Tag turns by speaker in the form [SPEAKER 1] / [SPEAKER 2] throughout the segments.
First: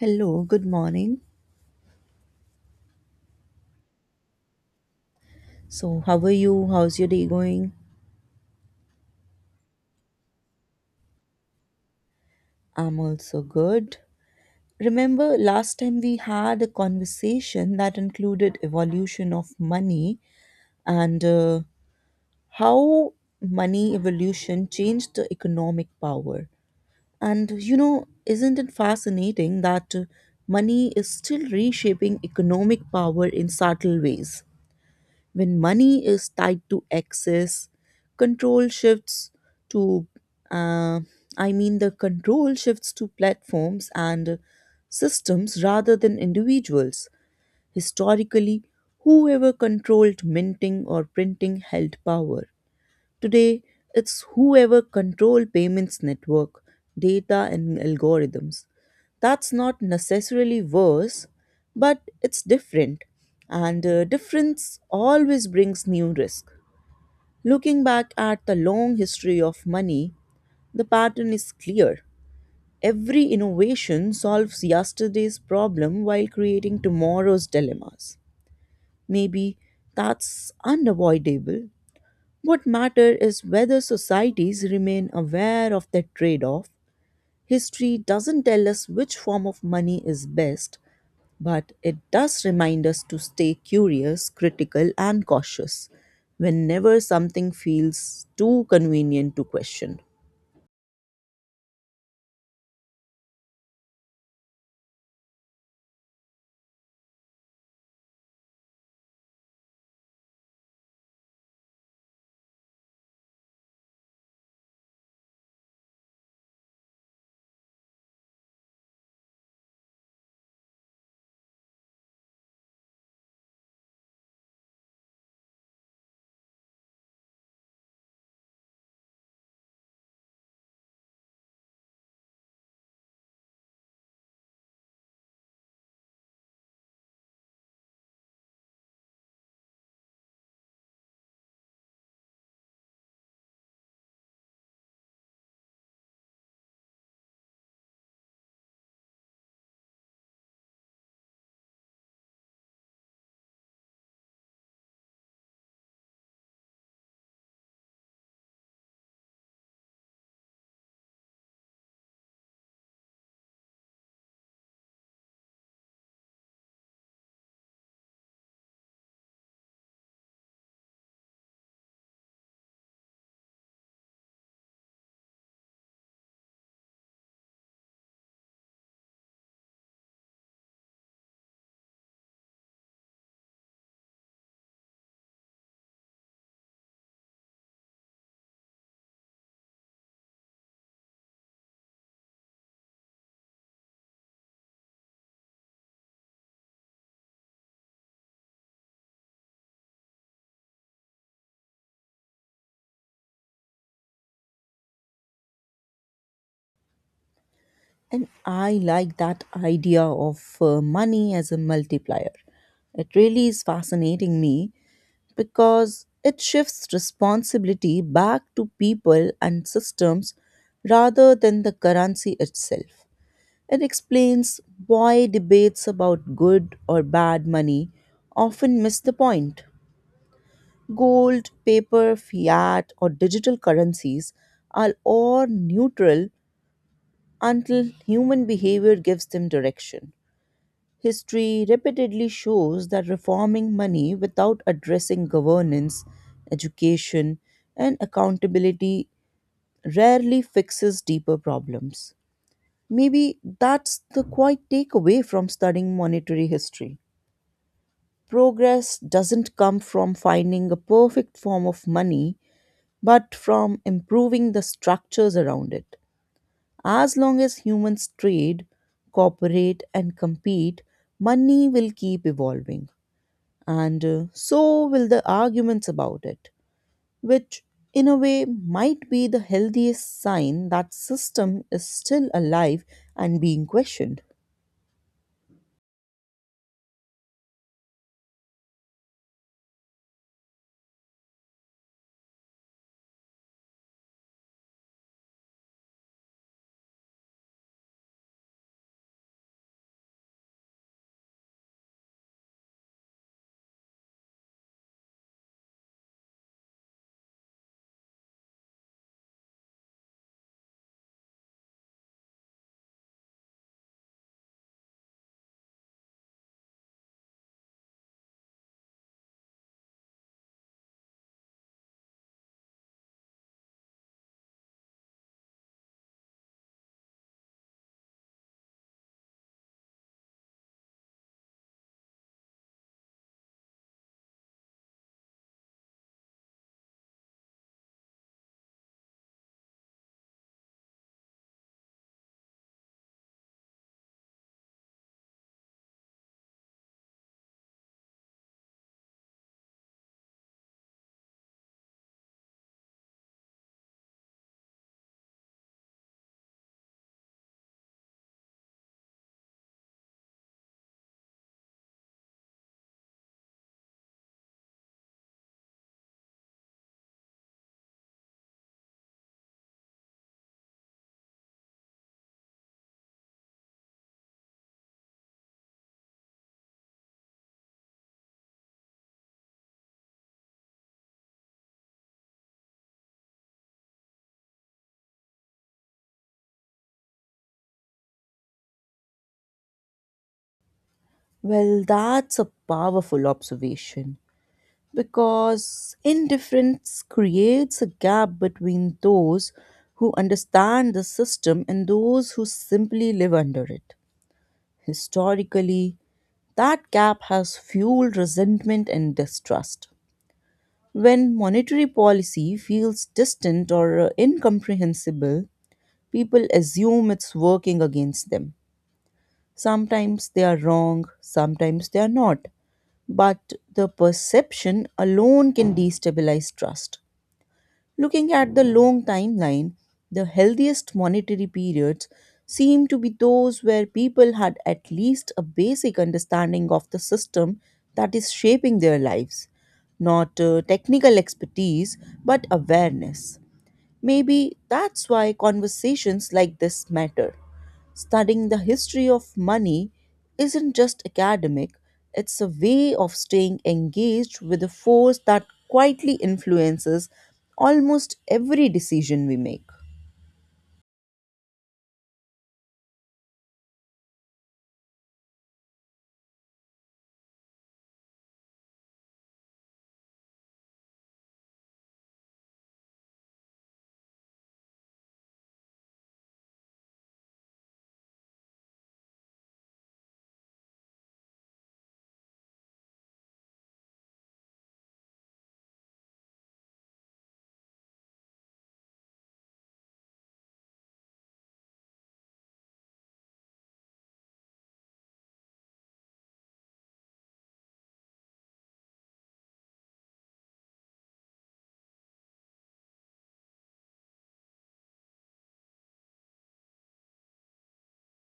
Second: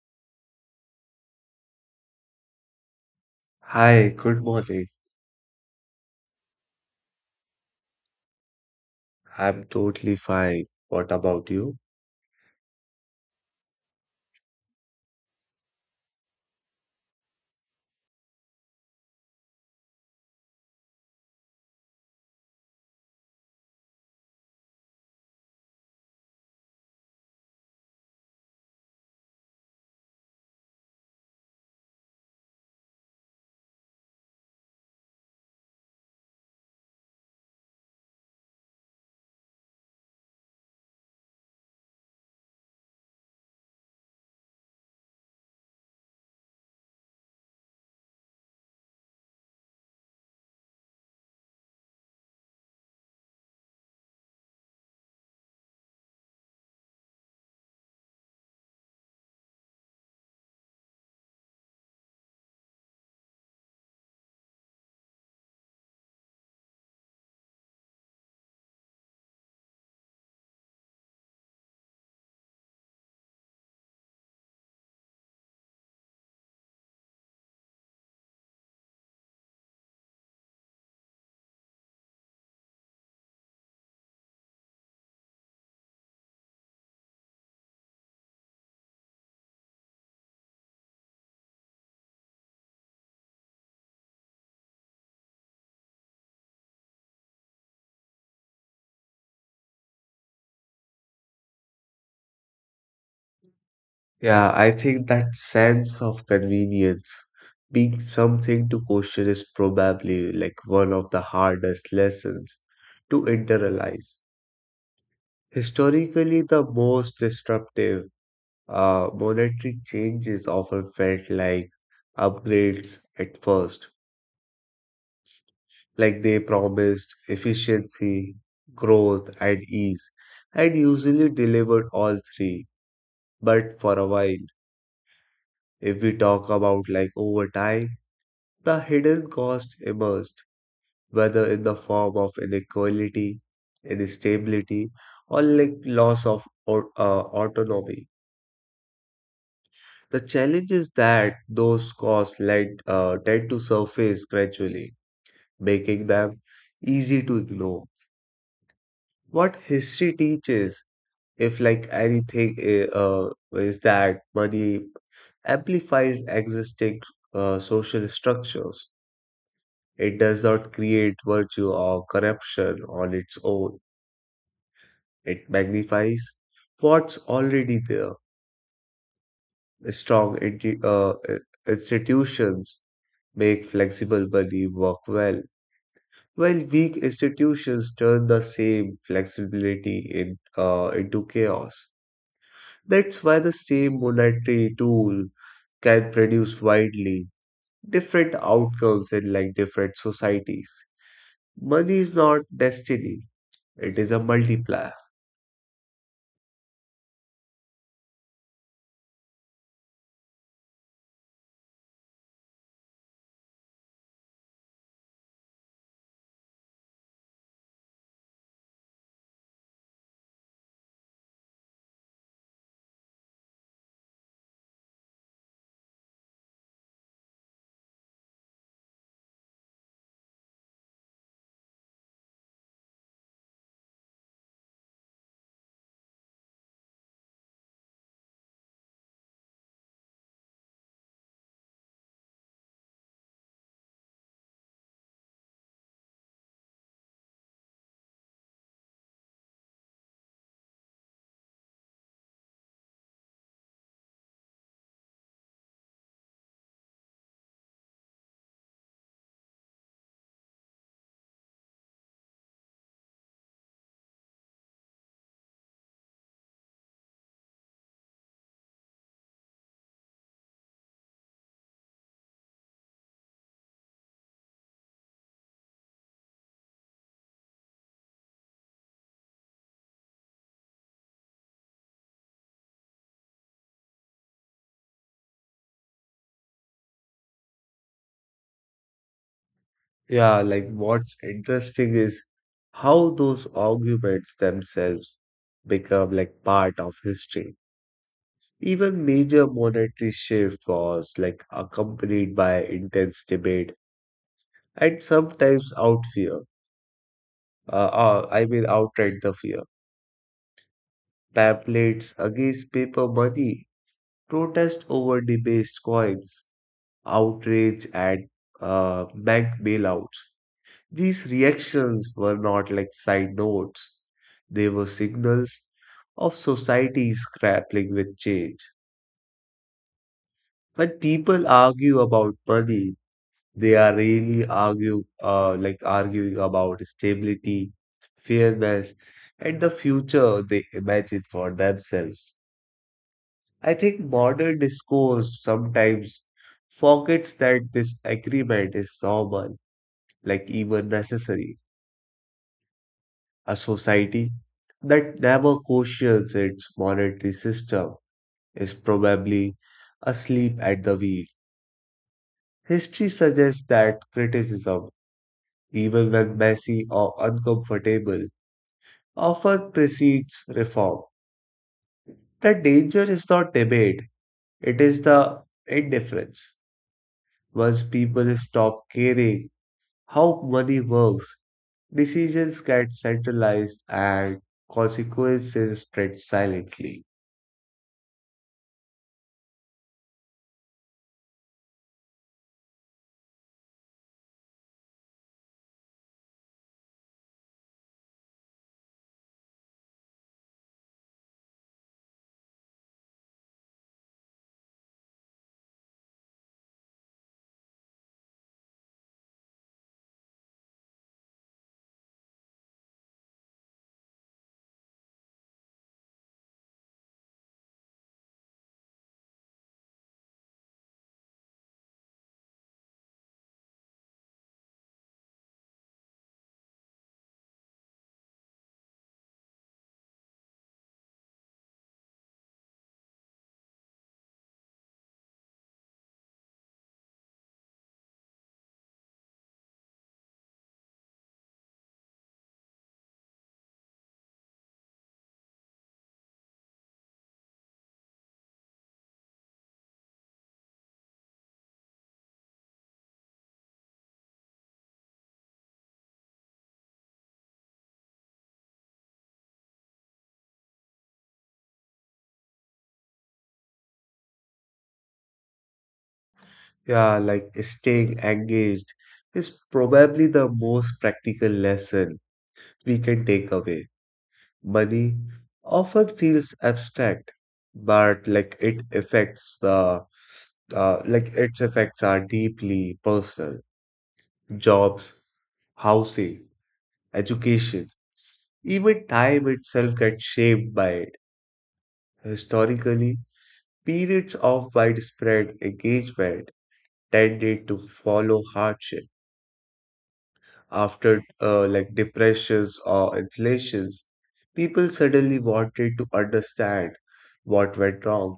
[SPEAKER 1] Hello, good morning.
[SPEAKER 2] Hi, good morning.
[SPEAKER 1] So, how are you? How's your day going?
[SPEAKER 2] I'm totally fine. What about you?
[SPEAKER 1] I'm also good. Remember last time we had a conversation that included evolution of money and how money evolution changed the economic power. And you know, isn't it fascinating that money is still reshaping economic power in subtle ways? When money is tied to access, control shifts to, uh, I mean, the control shifts to platforms and systems rather than individuals. Historically, whoever controlled minting or printing held power. Today, it's whoever control payments network, data and algorithms. That's not necessarily worse, but it's different. And difference always brings new risk. Looking back at the long history of money, the pattern is clear. Every innovation solves yesterday's problem while creating tomorrow's dilemmas. Maybe that's unavoidable. What matters is whether societies remain aware of that trade off. History doesn't tell us which form of money is best, but it does remind us to stay curious, critical, and cautious whenever something feels too convenient to question.
[SPEAKER 2] Yeah, I think that sense of convenience being something to question is probably like one of the hardest lessons to internalize. Historically, the most disruptive monetary changes often felt like upgrades at first, like they promised efficiency, growth, and ease, and usually delivered all three. But for a while, if we talk about like over time, the hidden cost emerged, whether in the form of inequality, instability, or like loss of autonomy. The challenge is that those costs tend to surface gradually, making them easy to ignore. What history teaches, if like anything, is that money amplifies existing social structures. It does not create virtue or corruption on its own. It magnifies what's already there. Strong institutions make flexible money work well, while weak institutions turn the same flexibility into chaos. That's why the same monetary tool can produce widely different outcomes in like different societies. Money is not destiny. It is a multiplier.
[SPEAKER 1] And I like that idea of money as a multiplier. It really is fascinating me because it shifts responsibility back to people and systems rather than the currency itself. It explains why debates about good or bad money often miss the point. Gold, paper, fiat, or digital currencies are all neutral until human behavior gives them direction. History repeatedly shows that reforming money without addressing governance, education, and accountability rarely fixes deeper problems. Maybe that's the quiet takeaway from studying monetary history. Progress doesn't come from finding a perfect form of money, but from improving the structures around it. As long as humans trade, cooperate, and compete, money will keep evolving and so will the arguments about it, which in a way might be the healthiest sign that system is still alive and being questioned.
[SPEAKER 2] Yeah, like what's interesting is how those arguments themselves become like part of history. Even major monetary shift was like accompanied by intense debate and sometimes out fear. Uh, I mean outright the fear. Pamphlets against paper money, protest over debased coins, outrage at bank bailouts. These reactions were not like side notes, they were signals of societies grappling with change. When people argue about money, they are really argue like arguing about stability, fairness, and the future they imagine for themselves. I think modern discourse sometimes forgets that this agreement is normal, like even necessary. A society that never questions its monetary system is probably asleep at the wheel. History suggests that criticism, even when messy or uncomfortable, often precedes reform. The danger is not debate, it is the indifference. Once people stop caring how money works, decisions get centralized and consequences spread silently.
[SPEAKER 1] Well, that's a powerful observation because indifference creates a gap between those who understand the system and those who simply live under it. Historically, that gap has fueled resentment and distrust. When monetary policy feels distant or incomprehensible, people assume it's working against them. Sometimes they are wrong, sometimes they are not. But the perception alone can destabilize trust. Looking at the long timeline, the healthiest monetary periods seem to be those where people had at least a basic understanding of the system that is shaping their lives. Not technical expertise, but awareness. Maybe that's why conversations like this matter. Studying the history of money isn't just academic, it's a way of staying engaged with a force that quietly influences almost every decision we make.
[SPEAKER 2] Yeah, like staying engaged is probably the most practical lesson we can take away. Money often feels abstract, but like it affects the like its effects are deeply personal. Jobs, housing, education, even time itself gets shaped by it. Historically, periods of widespread engagement tended to follow hardship after like depressions or inflations, people suddenly wanted to understand what went wrong.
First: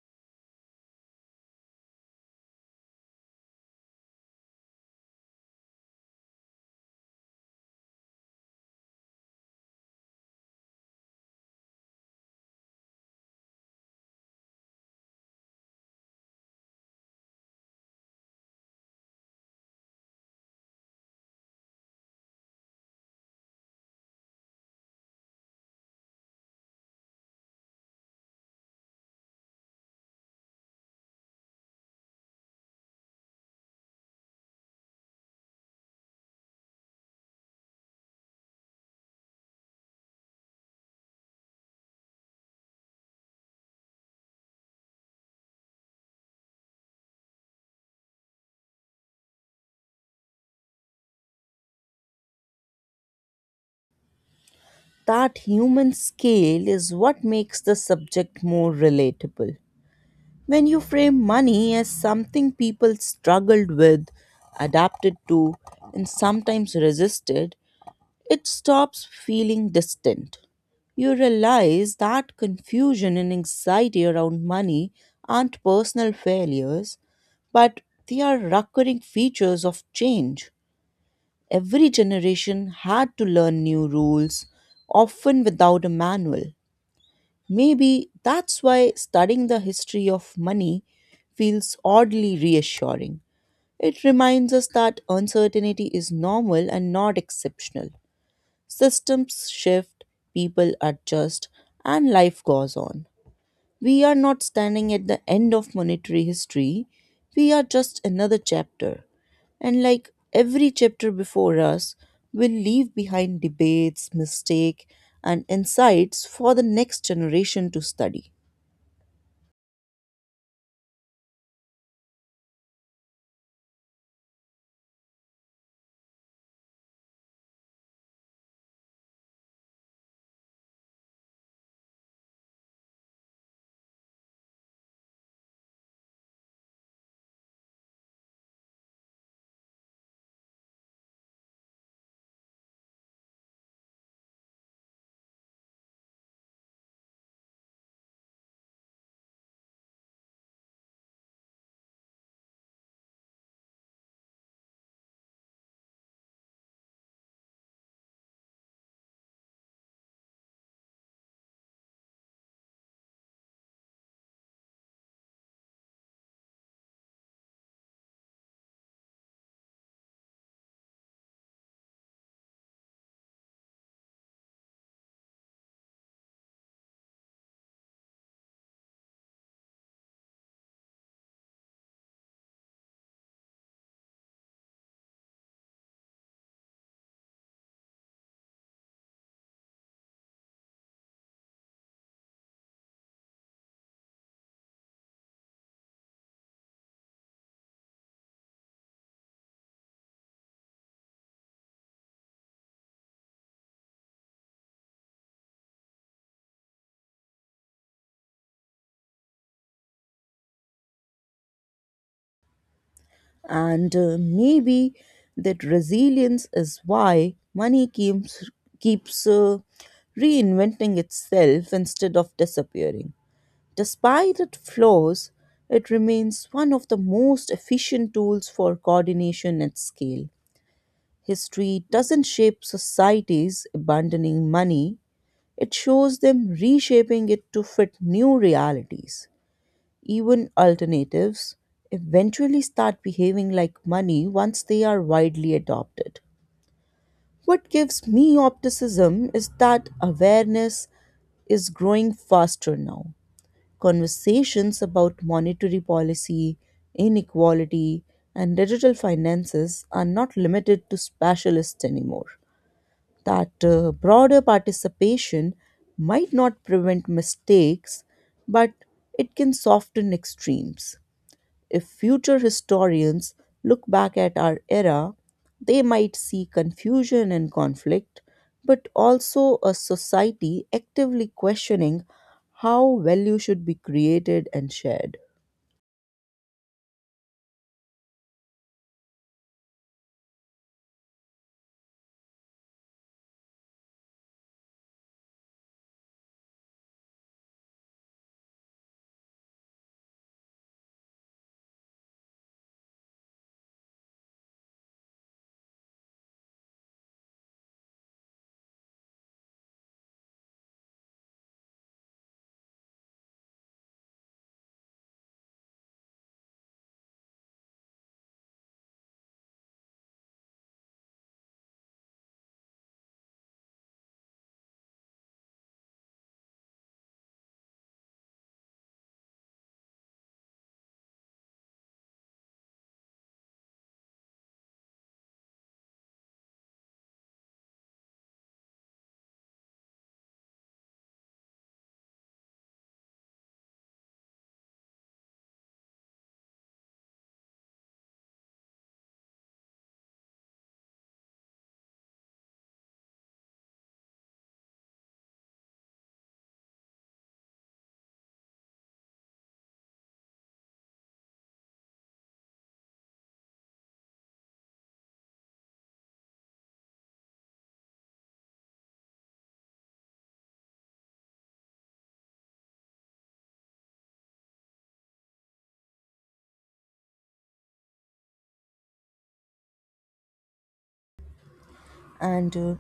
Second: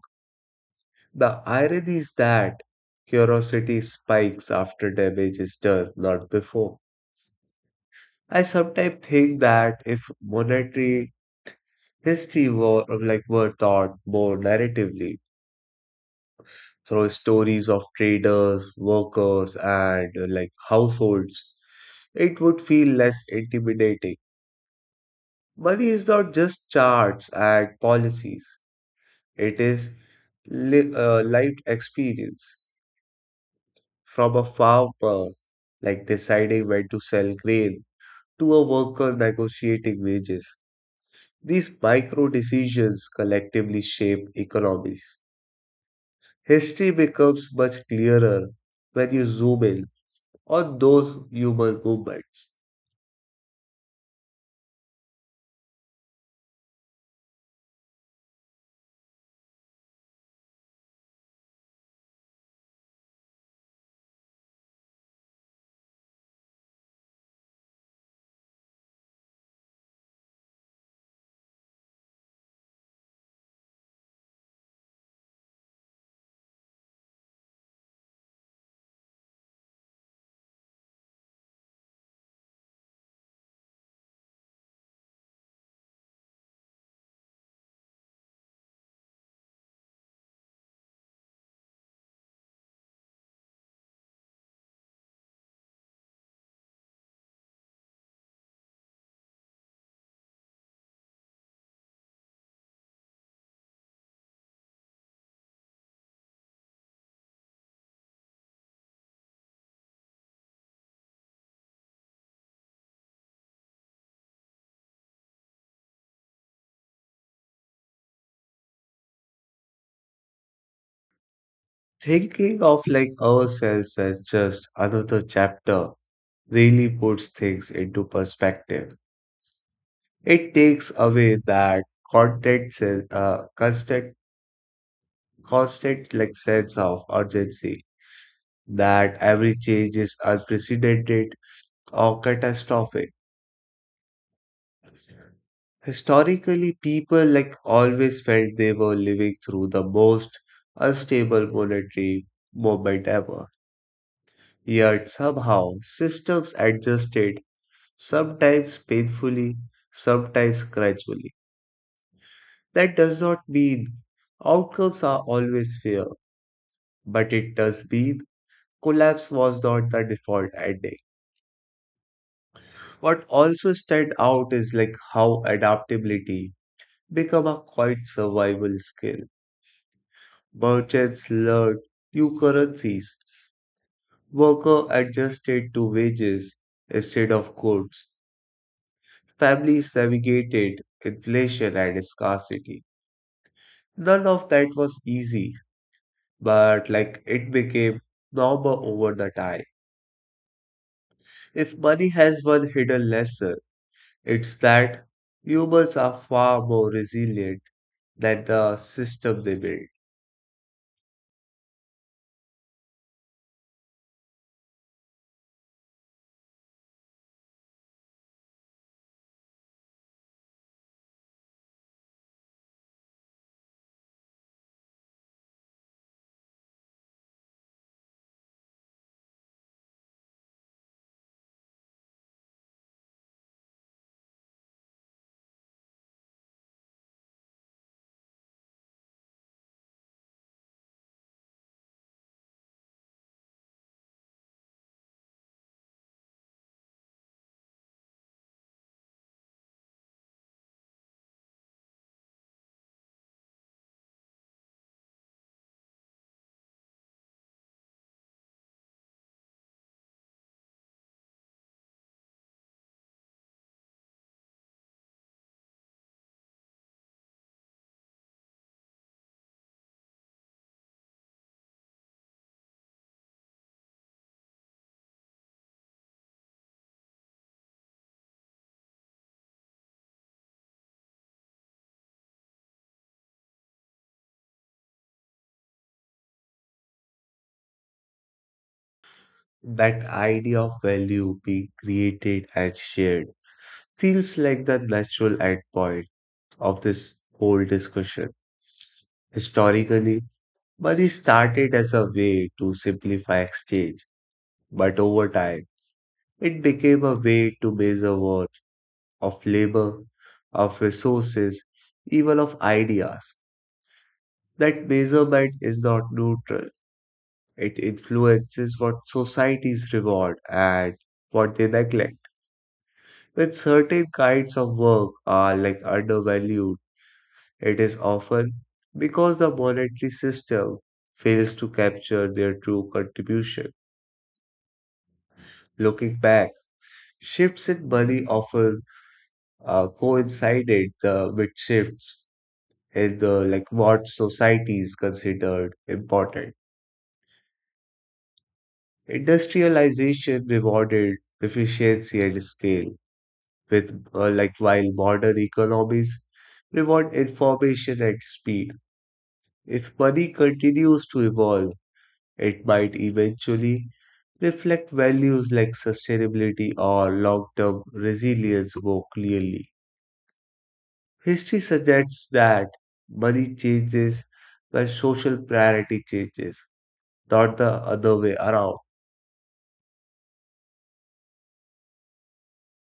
[SPEAKER 2] The irony is that curiosity spikes after damage is done, not before. I sometimes think that if monetary history were taught more narratively through stories of traders, workers, and like households, it would feel less intimidating. Money is not just charts and policies, it is lived experience from a farmer, like deciding when to sell grain, to a worker negotiating wages. These micro decisions collectively shape economies. History becomes much clearer when you zoom in on those human movements.
[SPEAKER 1] That human scale is what makes the subject more relatable. When you frame money as something people struggled with, adapted to, and sometimes resisted, it stops feeling distant. You realize that confusion and anxiety around money aren't personal failures, but they are recurring features of change. Every generation had to learn new rules, often without a manual. Maybe that's why studying the history of money feels oddly reassuring. It reminds us that uncertainty is normal and not exceptional. Systems shift, people adjust, and life goes on. We are not standing at the end of monetary history, we are just another chapter. And like every chapter before us, will leave behind debates, mistake, and insights for the next generation to study.
[SPEAKER 2] Thinking of like ourselves as just another chapter really puts things into perspective. It takes away that constant, se- uh, constant, constant like sense of urgency that every change is unprecedented or catastrophic. Historically, people like always felt they were living through the most unstable monetary moment ever. Yet somehow systems adjusted, sometimes painfully, sometimes gradually. That does not mean outcomes are always fair, but it does mean collapse was not the default ending. What also stands out is like how adaptability become a quite survival skill. Merchants learned new currencies, worker adjusted to wages instead of goods, families navigated inflation and scarcity. None of that was easy, but like it became normal over the time. If money has one hidden lesson, it's that humans are far more resilient than the system they build.
[SPEAKER 1] And maybe that resilience is why money keeps reinventing itself instead of disappearing. Despite its flaws, it remains one of the most efficient tools for coordination at scale. History doesn't shape societies abandoning money, it shows them reshaping it to fit new realities. Even alternatives eventually start behaving like money once they are widely adopted. What gives me optimism is that awareness is growing faster now. Conversations about monetary policy, inequality, and digital finances are not limited to specialists anymore. That broader participation might not prevent mistakes, but it can soften extremes. If future historians look back at our era, they might see confusion and conflict, but also a society actively questioning how value should be created and shared.
[SPEAKER 2] That idea of value being created and shared feels like the natural endpoint of this whole discussion. Historically, money started as a way to simplify exchange, but over time, it became a way to measure worth of labor, of resources, even of ideas. That measurement is not neutral. It influences what societies reward and what they neglect. When certain kinds of work are like undervalued, it is often because the monetary system fails to capture their true contribution. Looking back, shifts in money often coincided with shifts in the like what societies considered important. Industrialization rewarded efficiency and scale, with like while modern economies reward information and speed. If money continues to evolve, it might eventually reflect values like sustainability or long-term resilience more clearly. History suggests that money changes when social priority changes, not the other way around.
[SPEAKER 1] And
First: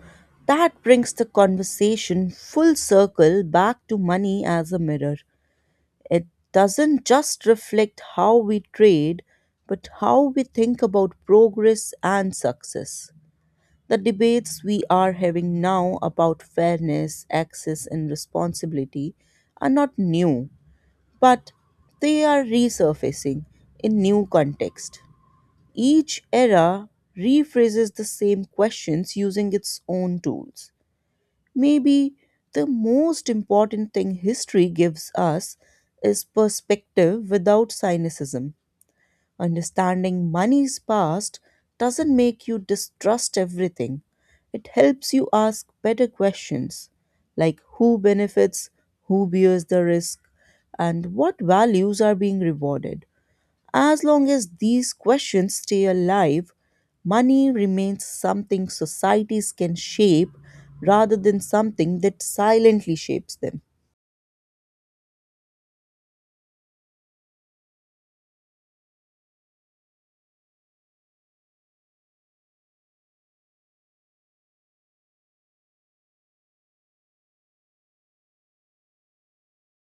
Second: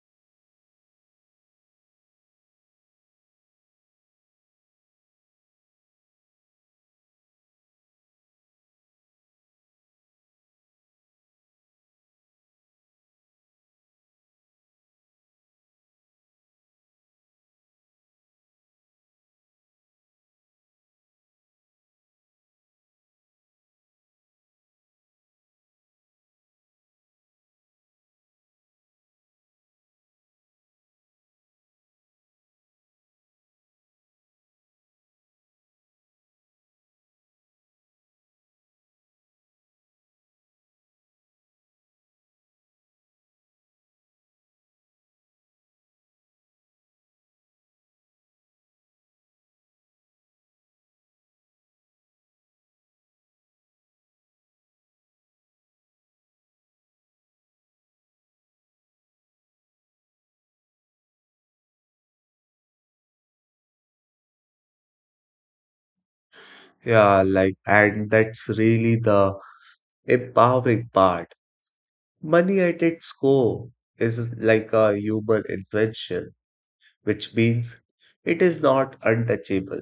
[SPEAKER 1] that brings the conversation full circle back to money as a mirror. It doesn't just reflect how we trade, but how we think about progress and success. The debates we are having now about fairness, access, and responsibility are not new, but they are resurfacing in new context. Each era rephrases the same questions using its own tools. Maybe the most important thing history gives us is perspective without cynicism. Understanding money's past doesn't make you distrust everything. It helps you ask better questions like who benefits, who bears the risk, and what values are being rewarded. As long as these questions stay alive, money remains something societies can shape rather than something that silently shapes them.
[SPEAKER 2] Yeah, like, and that's really the empowering part. Money at its core is like a human invention, which means it is not untouchable.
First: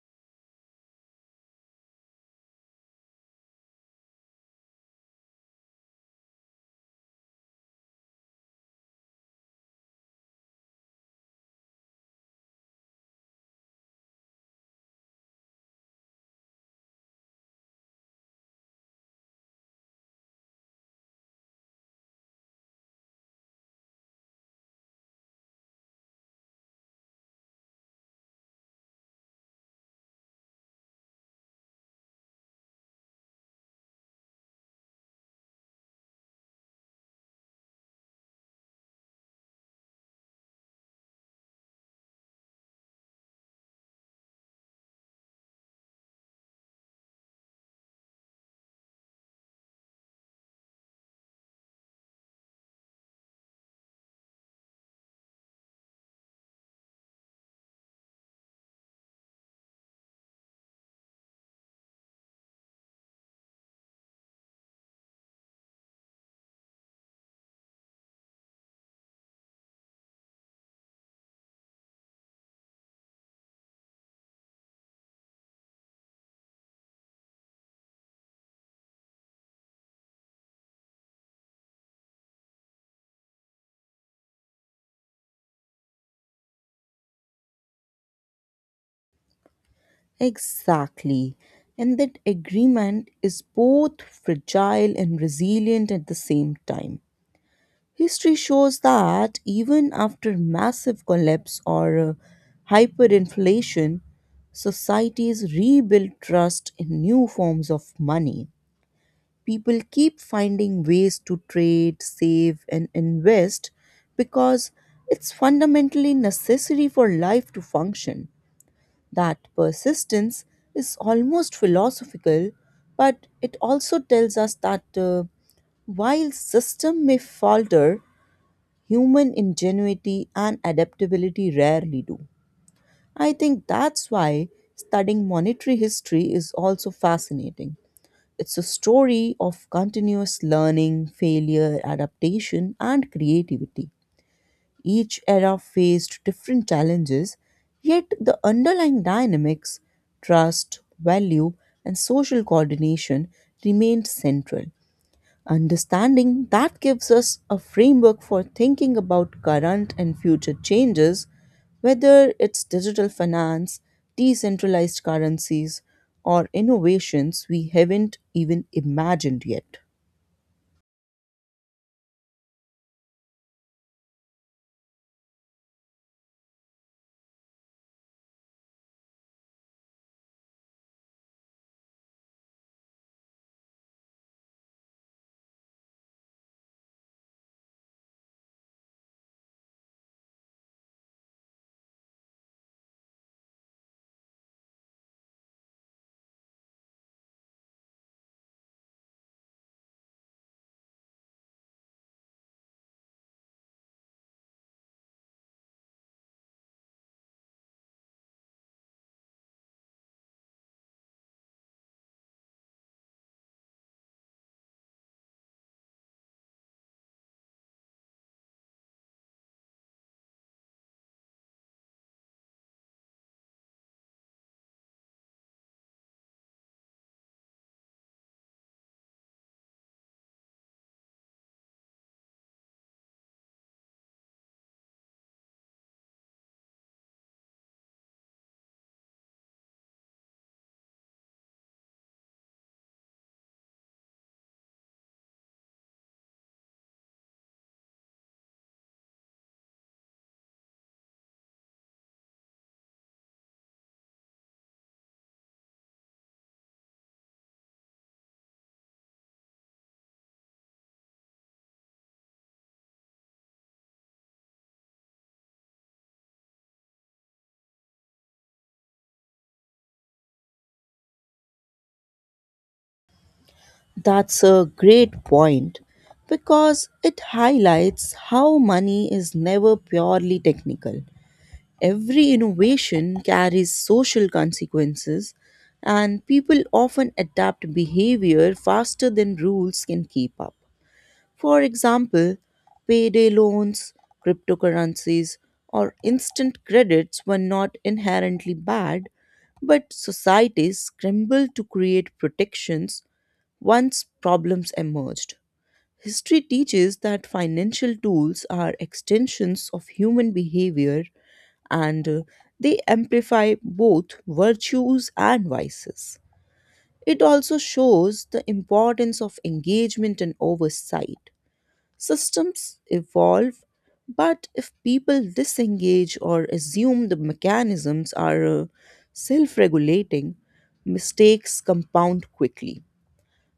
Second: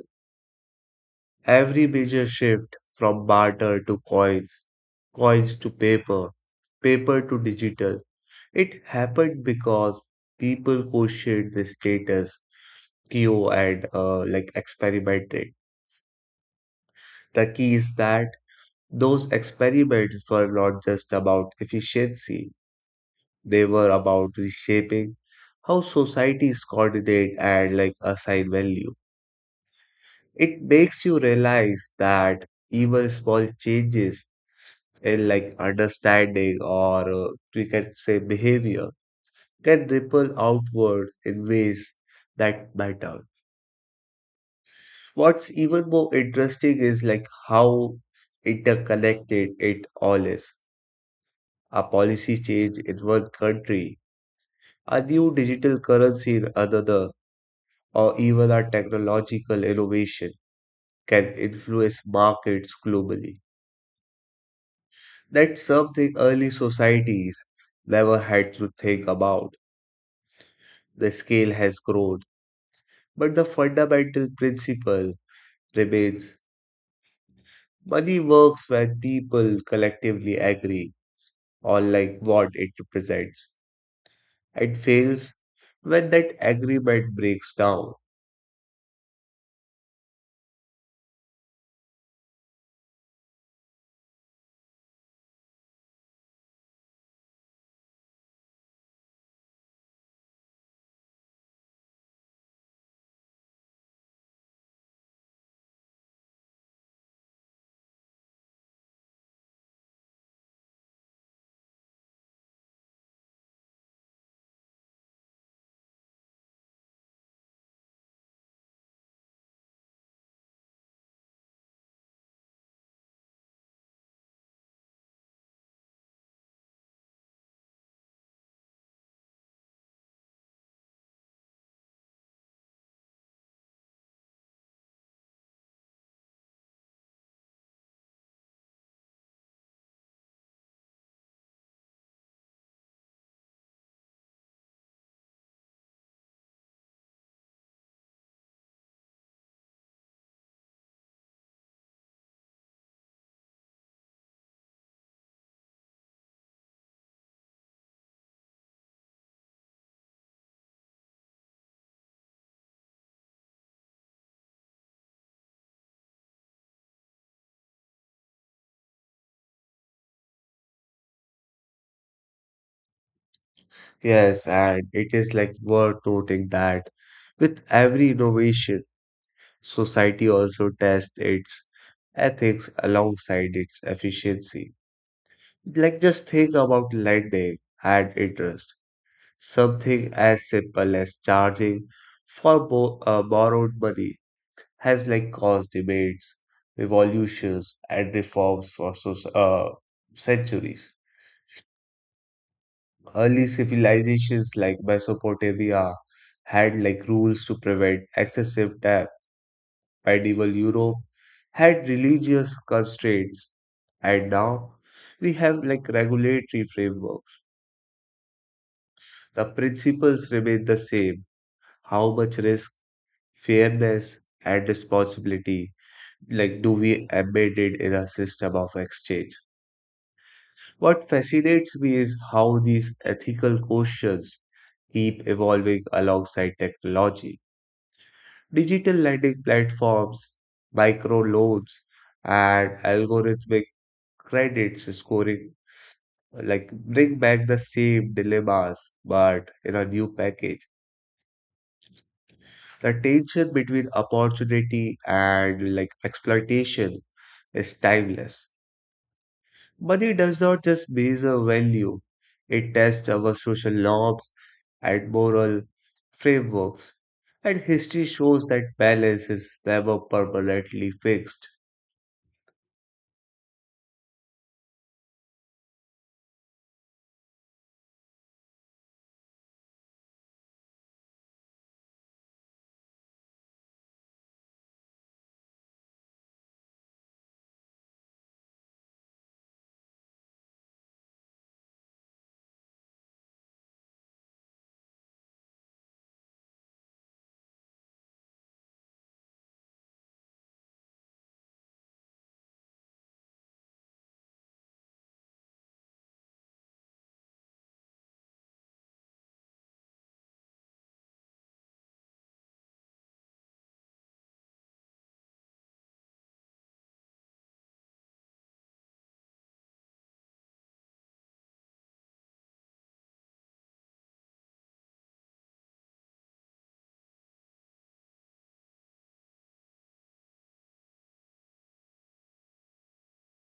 [SPEAKER 2] Every major shift from barter to coins, coins to paper, paper to digital, it happened because people questioned the status quo and like experimented. The key is that those experiments were not just about efficiency. They were about reshaping how societies coordinate and like assign value. It makes you realize that even small changes in like understanding or we can say behavior can ripple outward in ways that matter. What's even more interesting is like how interconnected it all is. A policy change in one country, a new digital currency in another, or even our technological innovation can influence markets globally. That's something early societies never had to think about. The scale has grown, but the fundamental principle remains. Money works when people collectively agree on like what it represents and fails when that agreement breaks down.
[SPEAKER 1] Exactly. And that agreement is both fragile and resilient at the same time. History shows that even after massive collapse or hyperinflation, societies rebuild trust in new forms of money. People keep finding ways to trade, save, and invest because it's fundamentally necessary for life to function. That persistence is almost philosophical, but it also tells us that while system may falter, human ingenuity and adaptability rarely do. I think that's why studying monetary history is also fascinating. It's a story of continuous learning, failure, adaptation, and creativity. Each era faced different challenges, yet the underlying dynamics, trust, value, and social coordination remained central. Understanding that gives us a framework for thinking about current and future changes, whether it's digital finance, decentralized currencies, or innovations we haven't even imagined yet.
[SPEAKER 2] Yes, and it is like worth noting that with every innovation society also tests its ethics alongside its efficiency. Like, just think about lending and interest. Something as simple as charging for borrowed money has like caused debates, revolutions, and reforms for centuries. Early civilizations like Mesopotamia had like rules to prevent excessive debt. Medieval Europe had religious constraints, and now we have like regulatory frameworks. The principles remain the same. How much risk, fairness, and responsibility like do we embed it in a system of exchange? What fascinates me is how these ethical questions keep evolving alongside technology. Digital lending platforms, micro loans, and algorithmic credits scoring like bring back the same dilemmas but in a new package. The tension between opportunity and like exploitation is timeless. Money does not just measure value, it tests our social norms and moral frameworks, and history shows that balance is never permanently fixed.
[SPEAKER 1] That's a great point because it highlights how money is never purely technical. Every innovation carries social consequences, and people often adapt behavior faster than rules can keep up. For example, payday loans, cryptocurrencies, or instant credits were not inherently bad, but societies scrambled to create protections once problems emerged. History teaches that financial tools are extensions of human behavior and they amplify both virtues and vices. It also shows the importance of engagement and oversight. Systems evolve, but if people disengage or assume the mechanisms are self regulating, mistakes compound quickly.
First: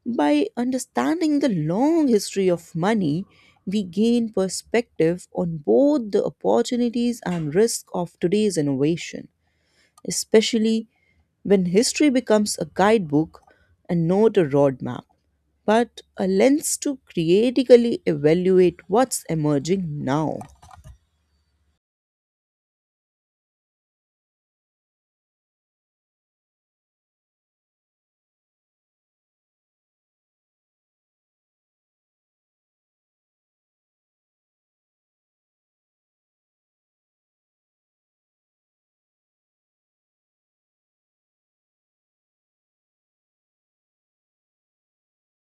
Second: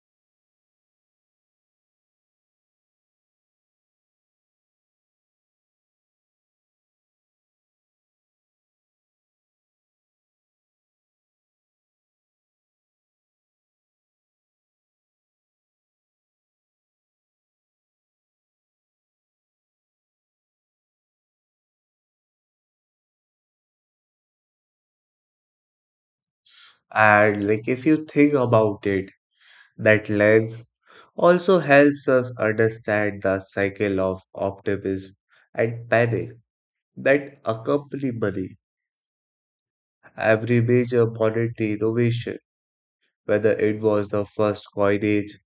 [SPEAKER 1] By understanding the long history of money, we gain perspective on both the opportunities and risk of today's innovation, especially when history becomes a guidebook and not a roadmap but a lens to critically evaluate what's emerging now.
[SPEAKER 2] And like if you think about it, that lens also helps us understand the cycle of optimism and panic that accompany money. Every major monetary innovation, whether it was the first coinage,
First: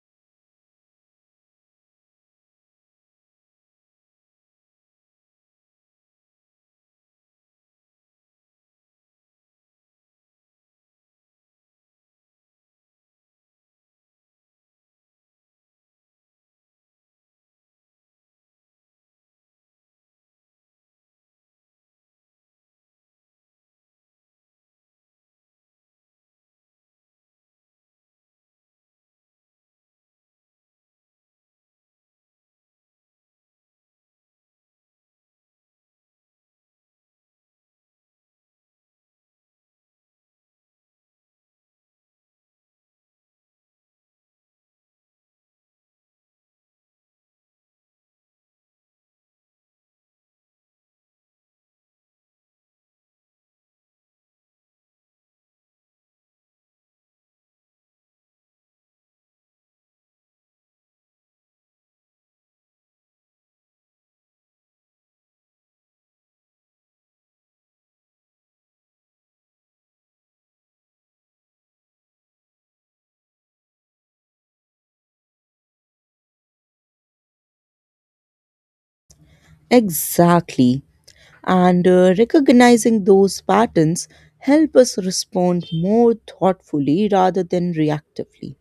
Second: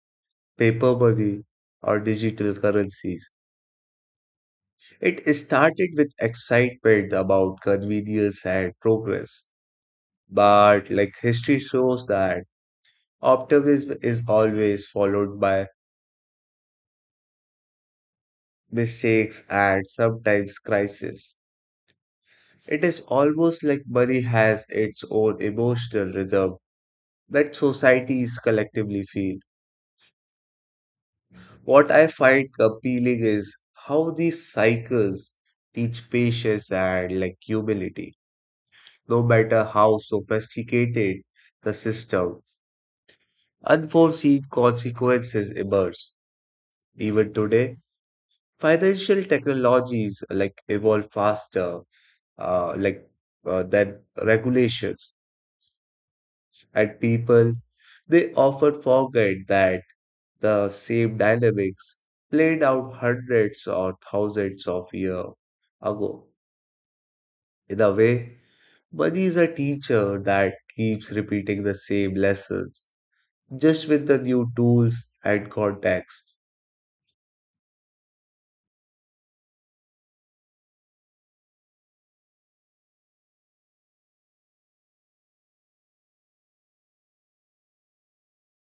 [SPEAKER 2] paper money, or digital currencies, it started with excitement about convenience and progress. But like history shows that optimism is always followed by mistakes and sometimes crisis. It is almost like money has its own emotional rhythm that societies collectively feel. What I find appealing is how these cycles teach patience and like humility. No matter how sophisticated the system, unforeseen consequences emerge. Even today, financial technologies like evolve faster, uh, like than regulations at people, they often forget that the same dynamics played out hundreds or thousands of years ago. In a way, money is a teacher that keeps repeating the same lessons, just with the new tools and context.
[SPEAKER 1] Exactly. And recognizing those patterns help us respond more thoughtfully rather than reactively.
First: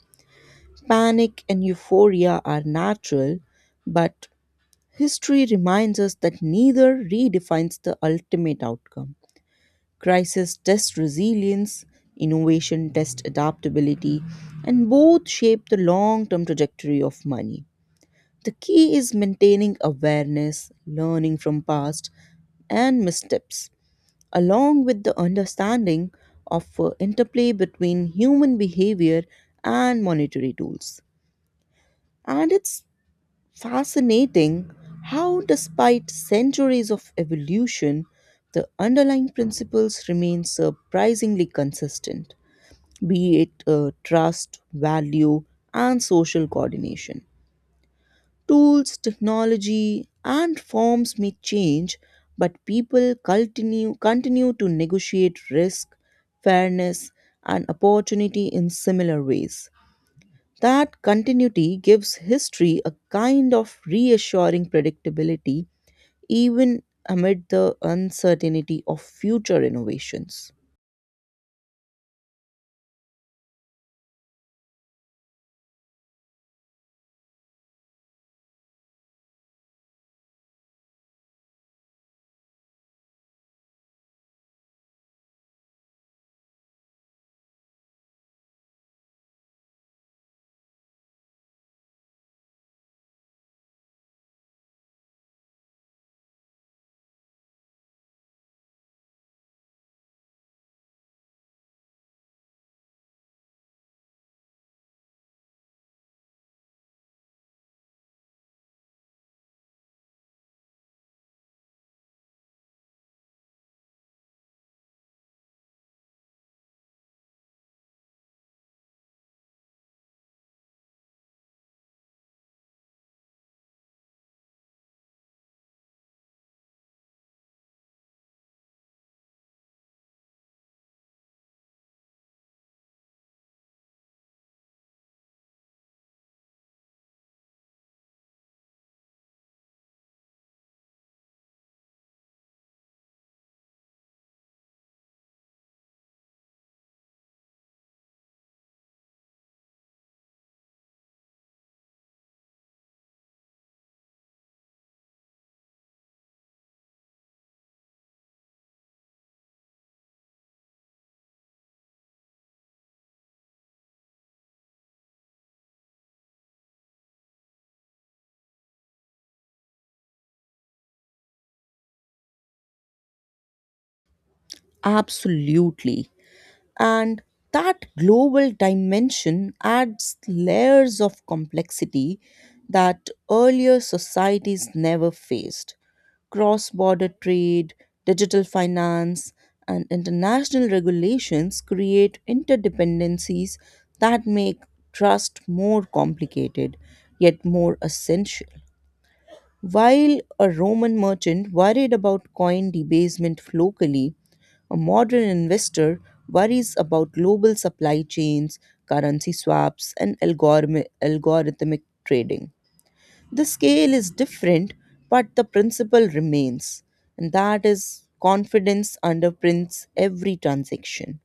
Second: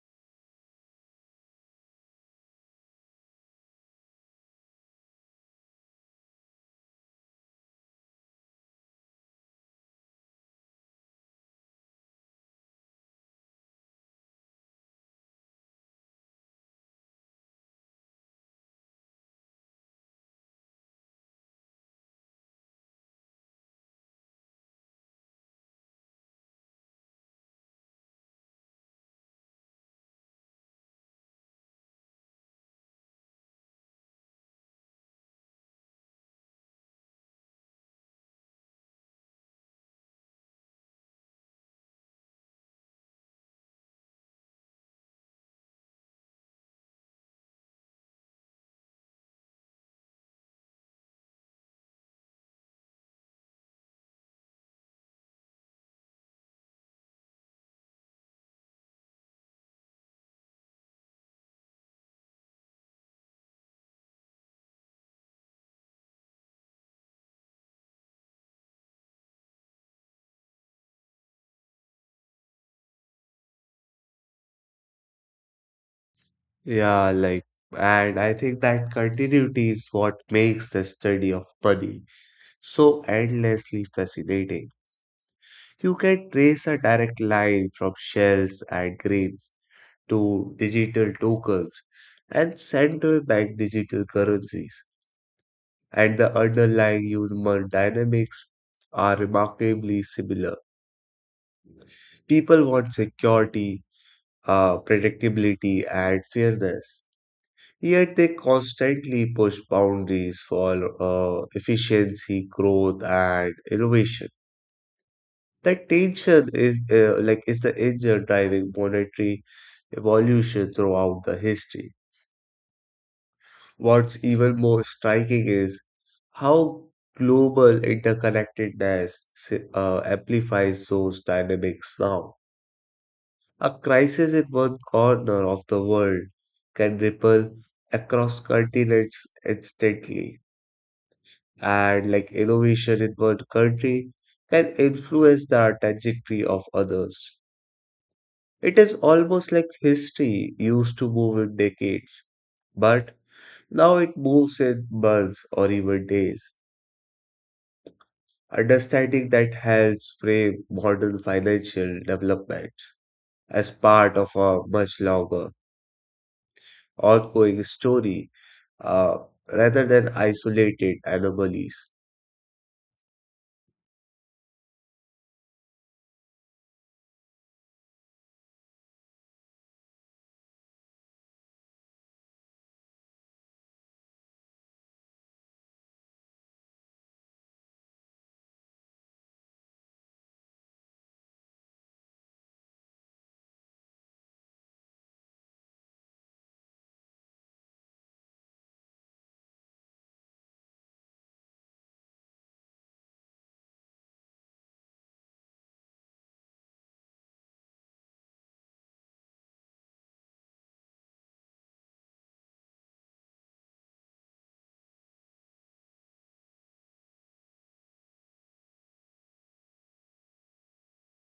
[SPEAKER 1] Panic and euphoria are natural, but history reminds us that neither redefines the ultimate outcome. Crisis test resilience, innovation test adaptability, and both shape the long term trajectory of money. The key is maintaining awareness, learning from past and missteps, along with the understanding of interplay between human behavior and monetary tools. And it's fascinating how, despite centuries of evolution, the underlying principles remain surprisingly consistent, be it trust, value, and social coordination. Tools, technology, and forms may change, but people continue to negotiate risk, fairness, and opportunity in similar ways. That continuity gives history a kind of reassuring predictability, even amid the uncertainty of future innovations.
[SPEAKER 2] Yeah, like, and I think that continuity is what makes the study of money so endlessly fascinating. You can trace a direct line from shells and grains to digital tokens and central bank digital currencies, and the underlying human dynamics are remarkably similar. People want security, predictability, and fairness. Yet they constantly push boundaries for efficiency, growth, and innovation. That tension is is the engine driving monetary evolution throughout the history. What's even more striking is how global interconnectedness amplifies those dynamics now. A crisis in one corner of the world can ripple across continents instantly, and like innovation in one country can influence the trajectory of others. It is almost like history used to move in decades, but now it moves in months or even days. Understanding that helps frame modern financial development as part of a much longer ongoing story, uh, rather than isolated anomalies.
[SPEAKER 1] Absolutely. And that global dimension adds layers of complexity that earlier societies never faced. Cross border trade, digital finance, and international regulations create interdependencies that make trust more complicated, yet more essential. While a Roman merchant worried about coin debasement locally, a modern investor worries about global supply chains, currency swaps, and algorithmic trading. The scale is different, but the principle remains, and that is confidence underprints every transaction.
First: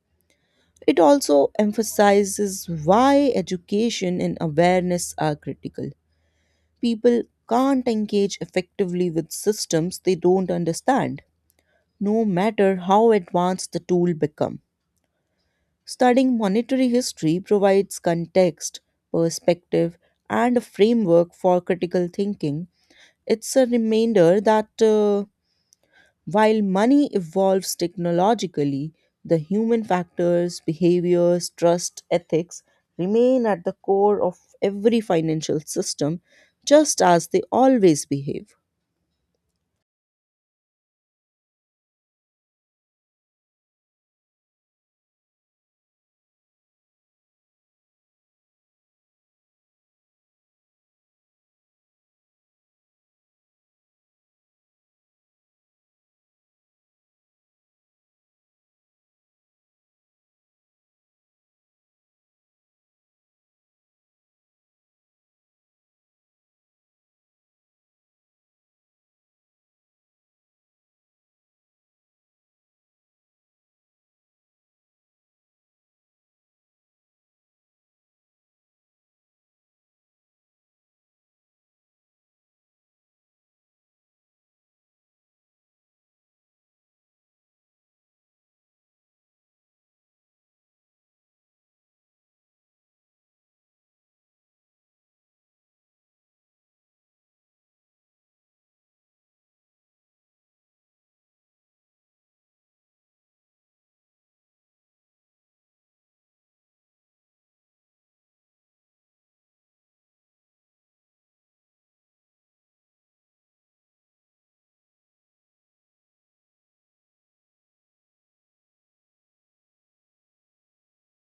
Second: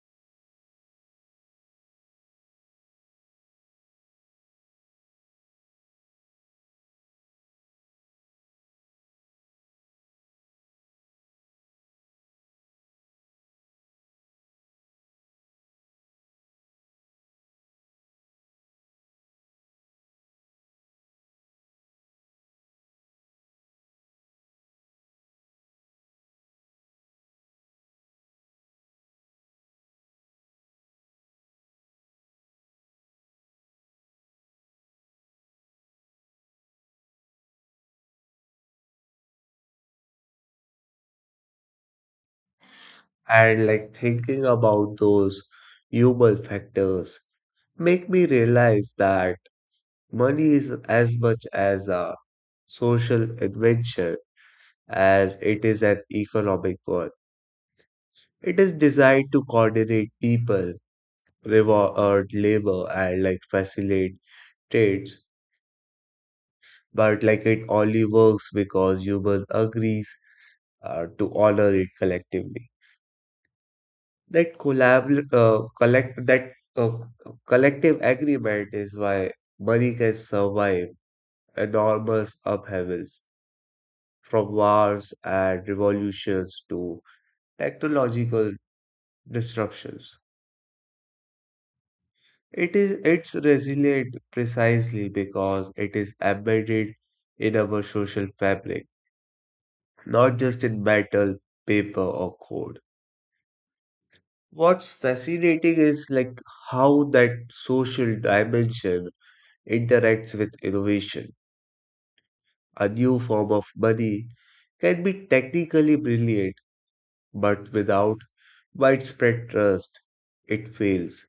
[SPEAKER 1] It also emphasizes why education and awareness are critical. People can't engage effectively with systems they don't understand, no matter how advanced the tool becomes. Studying monetary history provides context, perspective, and a framework for critical thinking. It's a reminder that while money evolves technologically, the human factors, behaviors, trust, ethics remain at the core of every financial system, just as they always behave.
[SPEAKER 2] And like thinking about those human factors make me realize that money is as much as a social adventure as it is an economic one. It is designed to coordinate people, reward labor and like facilitate trades, but like it only works because human agrees to honor it collectively. That collab uh, collect that uh, collective agreement is why money can survive enormous upheavals from wars and revolutions to technological disruptions. It's resilient precisely because it is embedded in our social fabric, not just in metal, paper, or code. What's fascinating is like how that social dimension interacts with innovation. A new form of money can be technically brilliant, but without widespread trust, it fails.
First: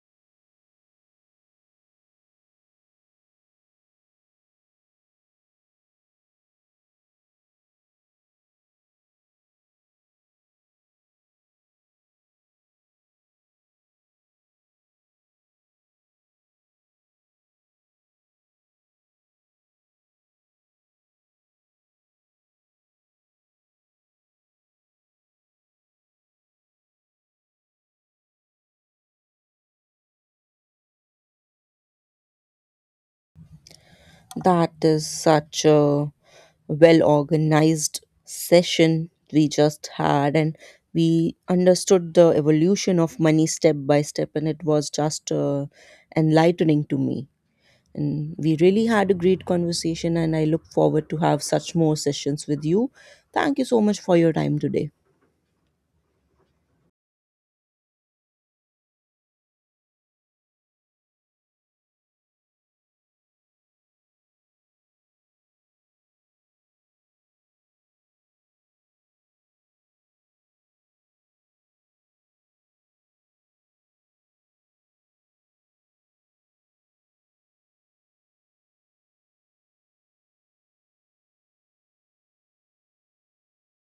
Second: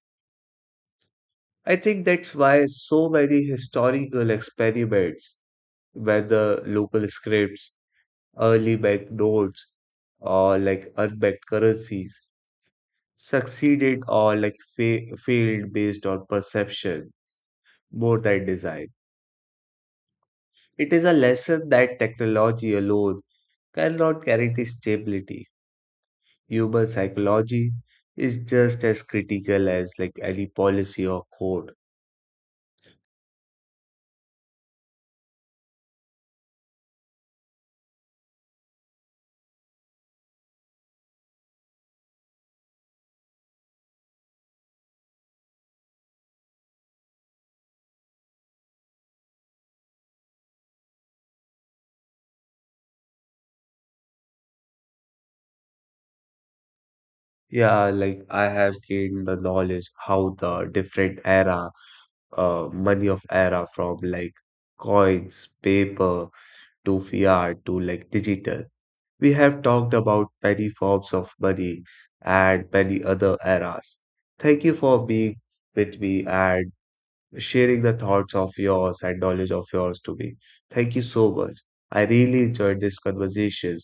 [SPEAKER 2] I think that's why so many historical experiments, whether local scripts, early banknotes, or like unbanked currencies, succeeded or like failed based on perception more than design. It is a lesson that technology alone cannot guarantee stability. Human psychology is just as critical as like any policy or code.
[SPEAKER 1] That is such a well organized session we just had, and we understood the evolution of money step by step, and it was just enlightening to me. And we really had a great conversation, and I look forward to have such more sessions with you. Thank you so much for your time today.
[SPEAKER 2] Yeah, like I have gained the knowledge how the different era, money of era from like coins, paper to fiat to like digital. We have talked about many forms of money and many other eras. Thank you for being with me and sharing the thoughts of yours and knowledge of yours to me. Thank you so much. I really enjoyed this conversation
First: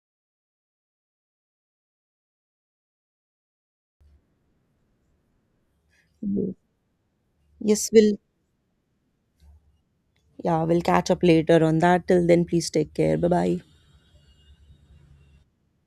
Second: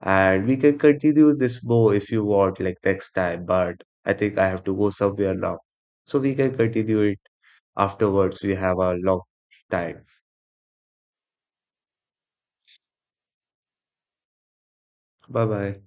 [SPEAKER 2] and we can continue this more if you want, like next time. But I think I have to go somewhere now. So we
[SPEAKER 1] Yes.
[SPEAKER 2] can continue it
[SPEAKER 1] Yes, we'll
[SPEAKER 2] afterwards. We have a long time.
[SPEAKER 1] Yeah, we'll catch up later on that. Till then, please take care. Bye bye.
[SPEAKER 2] Bye bye.